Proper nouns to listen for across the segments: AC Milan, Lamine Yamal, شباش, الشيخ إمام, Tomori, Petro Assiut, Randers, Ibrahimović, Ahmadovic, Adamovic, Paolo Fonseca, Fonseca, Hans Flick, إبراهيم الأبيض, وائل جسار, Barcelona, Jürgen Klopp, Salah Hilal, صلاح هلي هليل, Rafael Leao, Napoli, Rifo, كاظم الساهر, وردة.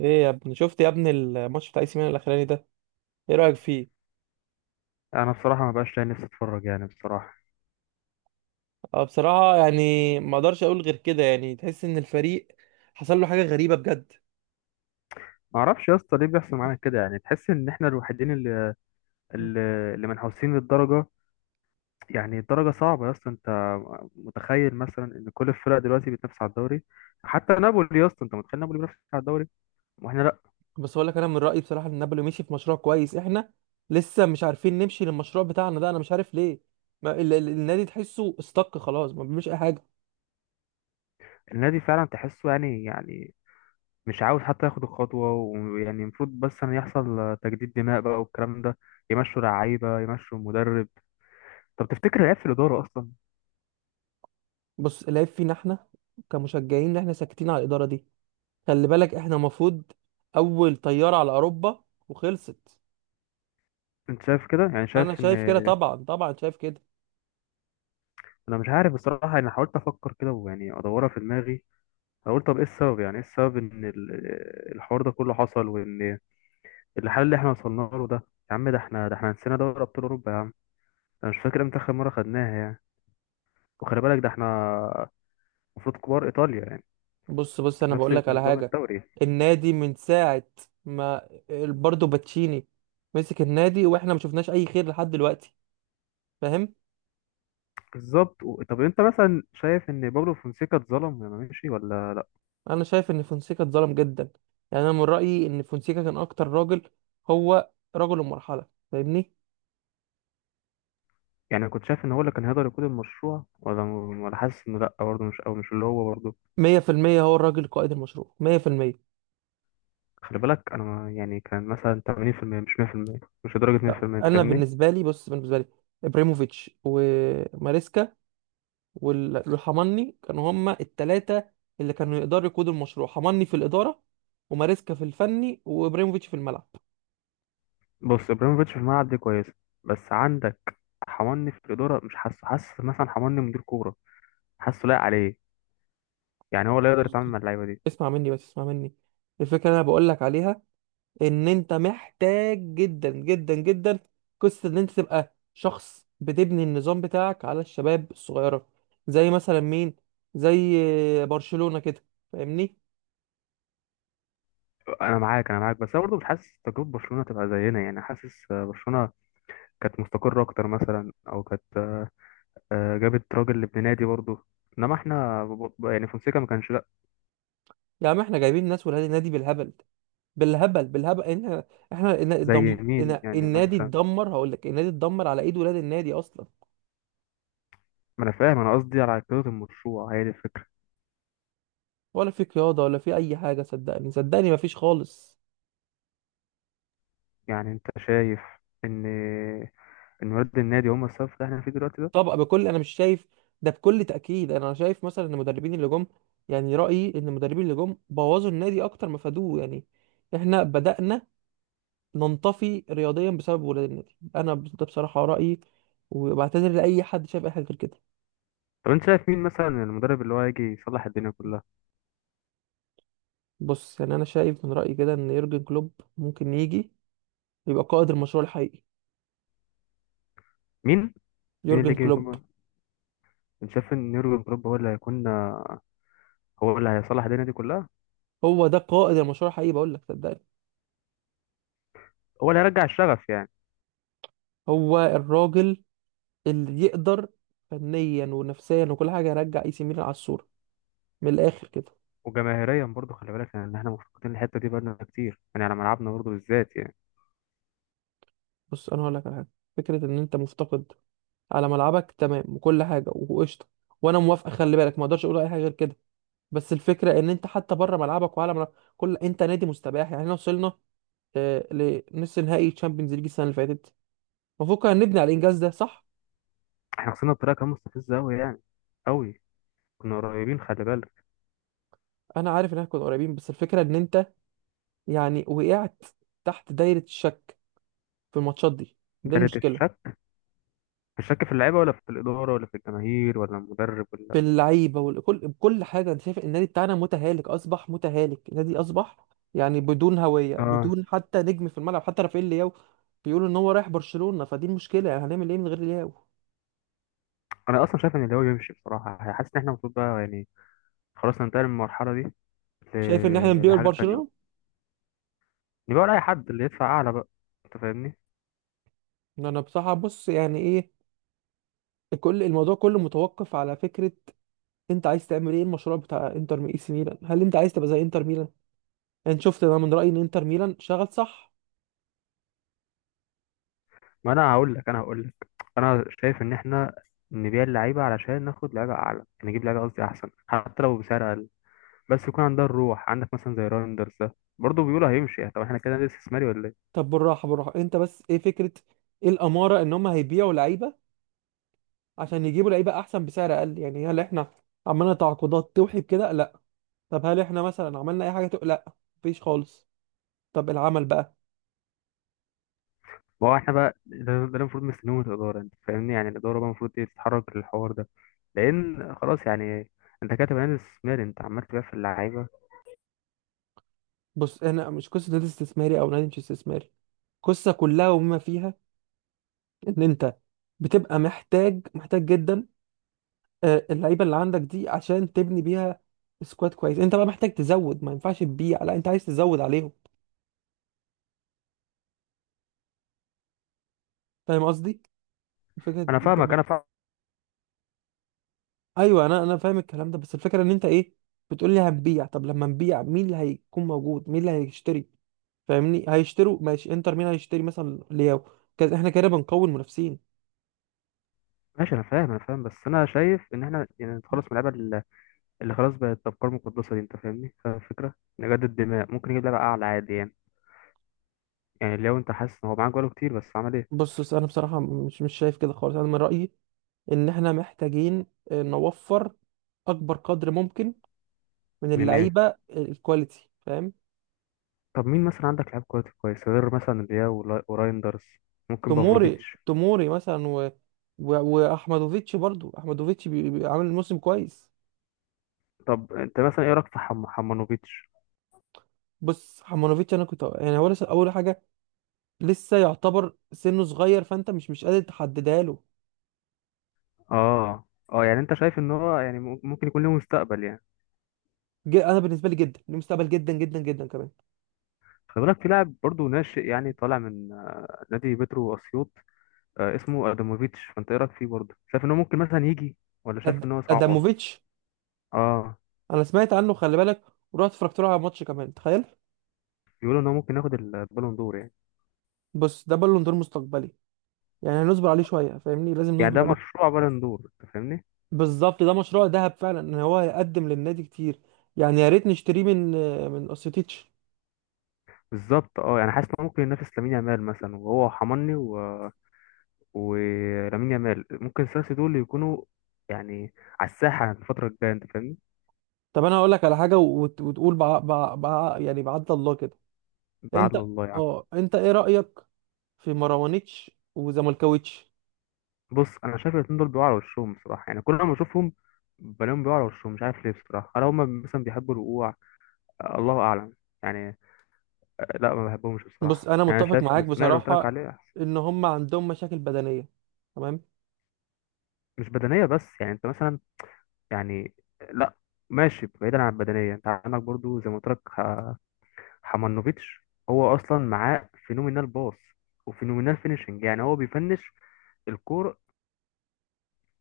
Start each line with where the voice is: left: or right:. right: ايه يا ابني، شفت يا ابني الماتش بتاع اي سي ميلان الاخراني ده؟ ايه رايك فيه؟
left: انا بصراحه ما بقاش لاقي نفسي اتفرج يعني بصراحه.
right: اه، بصراحه يعني ما اقدرش اقول غير كده. يعني تحس ان الفريق حصل له حاجه غريبه بجد.
left: ما اعرفش يا اسطى ليه بيحصل معانا كده، يعني تحس ان احنا الوحيدين اللي اللي منحوسين للدرجه. يعني الدرجه صعبه يا اسطى، انت متخيل مثلا ان كل الفرق دلوقتي بتنافس على الدوري؟ حتى نابولي يا اسطى، انت متخيل نابولي بينافس على الدوري واحنا لا.
right: بس اقول لك انا من رايي بصراحه ان نابولي مشي في مشروع كويس. احنا لسه مش عارفين نمشي للمشروع بتاعنا ده. انا مش عارف ليه ما ال النادي تحسه استك، خلاص ما بيعملش اي حاجه.
left: النادي فعلا تحسه يعني مش عاوز حتى ياخد الخطوه، ويعني المفروض بس ان يحصل تجديد دماء بقى والكلام ده، يمشوا لعيبه يمشوا مدرب. طب تفتكر العيب في الاداره اصلا؟
right: بص، العيب فينا احنا كمشجعين، ان احنا ساكتين على الاداره دي. خلي بالك احنا المفروض اول طياره على اوروبا، وخلصت.
left: انت شايف كده يعني؟ شايف
right: انا
left: ان
right: شايف كده، طبعا طبعا، شايف كده.
left: انا مش عارف بصراحه. انا حاولت افكر كده ويعني ادورها في دماغي. أنا قلت طب ايه السبب، يعني ايه السبب ان الحوار ده كله حصل، وان الحل اللي احنا وصلنا له ده، يا عم ده احنا نسينا دوري ابطال اوروبا يا عم. انا مش فاكر امتى اخر مره خدناها يعني. وخلي بالك ده احنا المفروض كبار ايطاليا يعني،
right: بص بص، انا
left: نفس
right: بقول لك على
left: نظام
right: حاجه.
left: الدوري.
right: النادي من ساعه ما برضه باتشيني مسك النادي واحنا ما شفناش اي خير لحد دلوقتي، فاهم؟
left: بالظبط طب انت مثلا شايف ان بابلو فونسيكا اتظلم لما مشي ولا لا؟
right: انا شايف ان فونسيكا اتظلم جدا. يعني انا من رايي ان فونسيكا كان اكتر راجل، هو رجل المرحله، فاهمني؟
left: يعني كنت شايف ان هو اللي كان هيقدر يقود المشروع، ولا حاسس انه لا برضه، مش او مش اللي هو برضه؟
right: 100% هو الراجل قائد المشروع 100%.
left: خلي بالك انا يعني كان مثلا 80% مش 100%، مش لدرجه
right: لا
left: 100%، انت
right: انا
left: فاهمني.
right: بالنسبه لي، بص بالنسبه لي ابراهيموفيتش وماريسكا والحمني كانوا هما التلاتة اللي كانوا يقدروا يقودوا المشروع. حمني في الإدارة، وماريسكا في الفني، وإبراهيموفيتش في الملعب.
left: بص ابراهيموفيتش في الملعب دي كويسه، بس عندك حماني في الاداره، مش حاسه حاسس مثلا حماني مدير كوره، حاسه لايق عليه؟ يعني هو لا يقدر يتعامل مع اللعيبه دي.
right: اسمع مني، بس اسمع مني. الفكرة اللي أنا بقولك عليها، إن أنت محتاج جدا جدا جدا، قصة إن أنت تبقى شخص بتبني النظام بتاعك على الشباب الصغيرة. زي مثلا مين؟ زي برشلونة كده، فاهمني؟
left: انا معاك، بس انا برضه مش حاسس تجربه برشلونه تبقى زينا، يعني حاسس برشلونه كانت مستقره اكتر مثلا، او كانت جابت راجل لابن نادي برضه، انما احنا يعني فونسيكا ما كانش لا
right: يعني إحنا جايبين ناس ولاد النادي بالهبل بالهبل بالهبل. احنا
left: زي مين يعني
right: النادي
left: مثلا.
right: اتدمر. هقول لك النادي اتدمر على ايد ولاد النادي اصلا.
left: ما انا فاهم، انا قصدي على كده المشروع، هي دي الفكره.
right: ولا في قياده ولا في اي حاجه، صدقني، صدقني، مفيش خالص.
left: يعني انت شايف ان ان ولاد النادي هم السبب في اللي احنا فيه دلوقتي ده؟
right: طبعا، انا مش شايف ده بكل تاكيد. انا شايف مثلا ان المدربين اللي جم، يعني رايي ان المدربين اللي جم بوظوا النادي اكتر ما فادوه. يعني احنا بدانا ننطفي رياضيا بسبب ولاد النادي. ده بصراحه رايي، وبعتذر لاي حد شايف اي حاجه غير كده.
left: طب انت شايف مين مثلا المدرب اللي هو هيجي يصلح الدنيا كلها؟
right: بص يعني انا شايف من رايي كده ان يورجن كلوب ممكن يجي يبقى قائد المشروع الحقيقي.
left: مين؟ مين اللي
right: يورجن
left: يجي
right: كلوب
left: يكون؟ انت شايف ان يورجن كلوب هو اللي هيكون، هو اللي هيصلح الدنيا دي كلها؟
right: هو ده قائد المشروع الحقيقي، بقول لك صدقني.
left: هو اللي هيرجع الشغف يعني؟
right: هو الراجل اللي يقدر فنيا ونفسيا وكل حاجه يرجع اي سي ميلان على الصوره، من الاخر كده.
left: وجماهيريا برضه خلي بالك، يعني ان احنا مفتقدين الحته دي بقالنا كتير يعني، على ملعبنا برضه بالذات يعني.
right: بص انا هقول لك على حاجه. فكره ان انت مفتقد على ملعبك، تمام، وكل حاجه وقشطه، وانا موافقه، خلي بالك، ما اقدرش اقول اي حاجه غير كده. بس الفكره ان انت حتى بره ملعبك وعلى ملعب كل، انت نادي مستباح. يعني احنا وصلنا آه، لنص نهائي تشامبيونز ليج السنه اللي فاتت. المفروض كنا نبني على الانجاز ده، صح؟
left: احنا خسرنا بطريقه كانت مستفزه قوي يعني، قوي. كنا قريبين خلي بالك.
right: انا عارف ان احنا كنا قريبين، بس الفكره ان انت يعني وقعت تحت دايرة الشك في الماتشات دي. دي
left: دارت
right: المشكلة.
left: الشك، الشك في اللعيبه ولا في الاداره ولا في الجماهير ولا المدرب
right: في
left: ولا؟
right: اللعيبة وكل بكل حاجة. أنا شايف النادي بتاعنا متهالك، أصبح متهالك. النادي أصبح يعني بدون هوية،
left: اه،
right: بدون حتى نجم في الملعب. حتى رافائيل لياو بيقولوا إن هو رايح برشلونة، فدي المشكلة. يعني هنعمل إيه من غير لياو؟
left: انا اصلا شايف ان اللي هو يمشي بصراحه. حاسس ان احنا المفروض بقى يعني، خلاص، ننتقل من المرحله دي
right: شايف إن إحنا نبيع
left: لحاجه تانية.
right: لبرشلونة؟
left: نبقى لاي حد اللي يدفع اعلى بقى، انت فاهمني.
right: إن أنا بصراحة، بص يعني إيه، كل الموضوع كله متوقف على فكرة أنت عايز تعمل إيه. المشروع بتاع إنتر مي- إي سي ميلان، هل أنت عايز تبقى زي إنتر ميلان؟ يعني شفت، أنا من رأيي إن إنتر ميلان شغل صح.
left: ما انا هقول لك، انا شايف ان احنا نبيع اللعيبه علشان ناخد لعيبه اعلى، نجيب لعيبه قصدي احسن حتى لو بسعر اقل، بس يكون عندها الروح. عندك مثلا زي رايندرز ده برضه بيقولوا هيمشي. طب احنا كده نادي استثماري ولا؟
right: طب بالراحه بالراحه، انت بس ايه فكره؟ ايه الاماره ان هم هيبيعوا لعيبه عشان يجيبوا لعيبه احسن بسعر اقل؟ يعني هل احنا عملنا تعاقدات توحي بكده؟ لا. طب هل احنا مثلا عملنا اي حاجه تو... لا، مفيش خالص. طب العمل بقى.
left: ما هو احنا بقى ده اللي المفروض مستنيه من الاداره، انت فاهمني. يعني الاداره بقى المفروض ايه؟ تتحرك للحوار ده، لان خلاص يعني، انت كاتب عين استثماري، انت عمال تبيع في اللعيبه.
right: بص احنا مش قصه نادي استثماري او نادي مش استثماري، قصه كلها وما فيها ان انت بتبقى محتاج، محتاج جدا اللعيبه اللي عندك دي عشان تبني بيها سكواد كويس. انت بقى محتاج تزود، ما ينفعش تبيع، لا انت عايز تزود عليهم. فاهم قصدي؟ فكره
left: انا
right: انت.
left: فاهمك انا فاهم
right: ايوه، انا فاهم الكلام ده، بس الفكره ان انت ايه؟ بتقول لي هنبيع، طب لما نبيع مين اللي هيكون موجود، مين اللي هيشتري؟ فاهمني؟ هيشتروا ماشي انتر، مين هيشتري مثلا لياو؟ كده احنا كده بنقوي المنافسين.
left: ماشي انا فاهم بس انا شايف ان احنا يعني نتخلص من اللعيبه اللي خلاص بقت افكار مقدسه دي، انت فاهمني، فاهم الفكره. نجدد دماء، ممكن نجيب لعيبه اعلى عادي يعني. يعني لو انت حاسس ان هو معاك بقاله كتير بس عمل ايه.
right: بص بص، انا بصراحه مش شايف كده خالص. انا من رايي ان احنا محتاجين نوفر اكبر قدر ممكن من
left: من ايه؟
right: اللعيبه الكواليتي، فاهم؟
left: طب مين مثلا عندك لعيب كويس كويس، غير مثلا رياو ورايندرز، ممكن
right: توموري
left: بافلوفيتش.
right: توموري مثلا واحمدوفيتش، برضو احمدوفيتش عامل موسم كويس.
left: طب انت مثلا ايه رايك في حمانوفيتش؟
right: بص حمانوفيتش، انا كنت يعني هو لسه اول حاجه، لسه يعتبر سنه صغير، فانت مش قادر تحددها له.
left: اه اه يعني انت شايف ان هو يعني ممكن يكون له مستقبل يعني.
right: انا بالنسبه لي جدا ليه مستقبل، جدا جدا جدا كمان.
left: خلي بالك في لاعب برضه ناشئ يعني، طالع من نادي بيترو اسيوط، اسمه ادموفيتش، فانت ايه رايك فيه برضه؟ شايف ان هو ممكن مثلا يجي ولا شايف ان هو صعبه؟
right: اداموفيتش،
left: اه،
right: انا سمعت عنه خلي بالك، ورحت اتفرجت له على ماتش كمان، تخيل.
left: بيقولوا ان هو ممكن ياخد البالون دور يعني.
right: بص ده بالون دور مستقبلي، يعني هنصبر عليه شويه، فاهمني؟ لازم
left: يعني
right: نصبر
left: ده
right: عليه.
left: مشروع بالون دور، انت فاهمني.
right: بالظبط، ده مشروع ذهب فعلا، ان هو هيقدم للنادي كتير. يعني يا ريت نشتريه من اوسيتيتش.
left: بالظبط، اه. يعني حاسس ان هو ممكن ينافس لامين يامال مثلا، وهو حماني ولامين يامال، ممكن الثلاثه دول يكونوا يعني على الساحه الفتره الجايه، انت فاهمني.
right: طب انا هقول لك على حاجه، وتقول يعني بعد الله كده.
left: بعد
right: انت،
left: الله يعني.
right: اه انت ايه رايك في مروانيتش وزملكاويتش؟
left: بص انا شايف الاتنين دول بيقعوا على وشهم بصراحه، يعني كل ما اشوفهم بلاقيهم بيقعوا على وشهم. مش عارف ليه بصراحه، هل هم مثلا بيحبوا الوقوع؟ الله اعلم يعني. لا ما بحبهمش
right: بص
left: بصراحه،
right: انا
left: يعني انا
right: متفق
left: شايف
right: معاك
left: الثنائي اللي قلت لك
right: بصراحه،
left: عليه احسن.
right: ان هم عندهم مشاكل بدنيه، تمام.
left: مش بدنيه بس يعني، انت مثلا يعني، لا، ماشي بعيدا عن البدنيه، انت عندك برضو زي ما قلت لك حمانوفيتش، هو اصلا معاه فينومينال باص وفينومينال فينيشنج، يعني هو بيفنش الكور،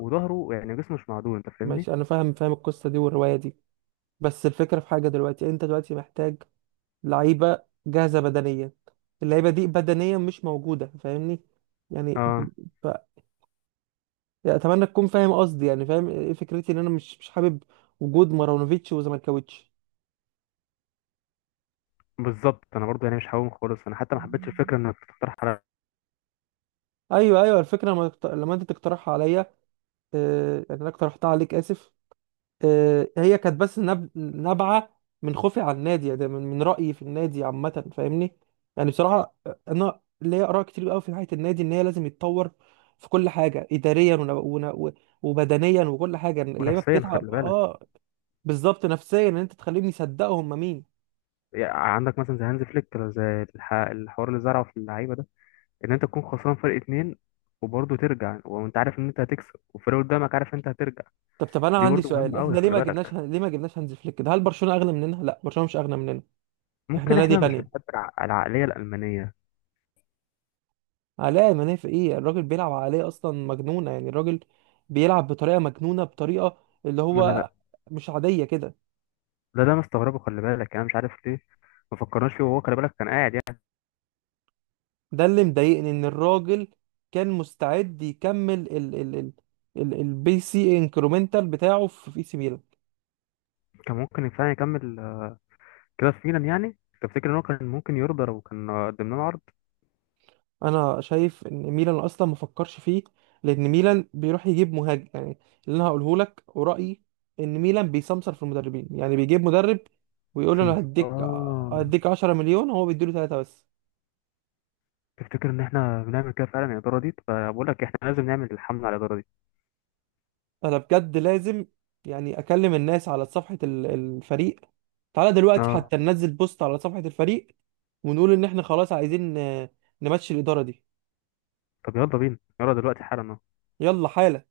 left: وظهره يعني جسمه مش معدول، انت فاهمني.
right: ماشي، انا فاهم، فاهم القصه دي والروايه دي. بس الفكره في حاجه دلوقتي، انت دلوقتي محتاج لعيبه جاهزه بدنيا، اللعيبه دي بدنيا مش موجوده، فاهمني؟ يعني انت
left: اه
right: ف... يعني اتمنى تكون فاهم قصدي، يعني فاهم ايه فكرتي، ان انا مش حابب وجود مارونوفيتش وزملكاويتش.
left: بالظبط، انا برضو يعني مش هقوم خالص، انا حتى ما حبيتش الفكره انك تقترح على.
right: ايوه ايوه، الفكره لما لما انت تقترحها عليا، يعني انا اقترحتها عليك، اسف. هي كانت بس نابعة من خوفي على النادي، يعني من رأيي في النادي عامة، فاهمني؟ يعني بصراحة، أنا ليا آراء كتير قوي في ناحية النادي إن هي لازم يتطور في كل حاجة، إداريا وبدنيا وكل حاجة. اللعيبة
left: نفسيا خلي
right: بتتعب،
left: بالك.
right: آه. بالظبط، نفسيا، إن أنت تخليهم يصدقوا هم مين.
left: يعني عندك مثلا زي هانز فليك، ولا زي الحوار اللي زرعه في اللعيبه ده، ان انت تكون خسران فرق اتنين وبرضه ترجع، وانت عارف ان انت هتكسب والفريق قدامك عارف ان انت هترجع.
right: طب أنا
left: دي
right: عندي
left: برضو
right: سؤال،
left: مهمه قوي
right: إحنا ليه
left: خلي
right: ما جبناش،
left: بالك.
right: ليه ما جبناش هانز فليك ده؟ هل برشلونة أغنى مننا؟ لا، برشلونة مش أغنى مننا، إحنا
left: ممكن
right: نادي
left: احنا مش
right: غني.
left: بنحب العقليه الالمانيه.
right: علاء المنافع ايه، الراجل بيلعب على عقلية اصلا مجنونة. يعني الراجل بيلعب بطريقة مجنونة، بطريقة اللي
left: ما انا
right: هو
left: ده،
right: مش عادية كده.
left: ده اللي انا مستغربه خلي بالك. يعني انا مش عارف ليه ما فكرناش فيه، وهو خلي بالك كان قاعد يعني.
right: ده اللي مضايقني ان الراجل كان مستعد يكمل ال البي سي انكرومنتال بتاعه في سي ميلان.
left: كان ممكن فعلا يكمل كده في ميلان. يعني تفتكر ان هو كان ممكن يرضى لو كان قدم لنا عرض؟
right: انا شايف ان ميلان اصلا ما فكرش فيه، لان ميلان بيروح يجيب مهاجم. يعني اللي انا هقوله لك ورأيي، ان ميلان بيسمسر في المدربين، يعني بيجيب مدرب ويقول له انا
left: اه،
right: هديك، 10 مليون، هو بيديله ثلاثة بس.
left: تفتكر ان احنا بنعمل كده فعلا الاداره دي؟ فبقول لك احنا لازم نعمل الحمله على الاداره دي.
right: انا بجد لازم يعني اكلم الناس على صفحة الفريق. تعالى دلوقتي
left: اه،
right: حتى ننزل بوست على صفحة الفريق، ونقول ان احنا خلاص عايزين نمشي الإدارة دي.
left: طب يلا بينا، يلا دلوقتي حالا.
right: يلا حالا.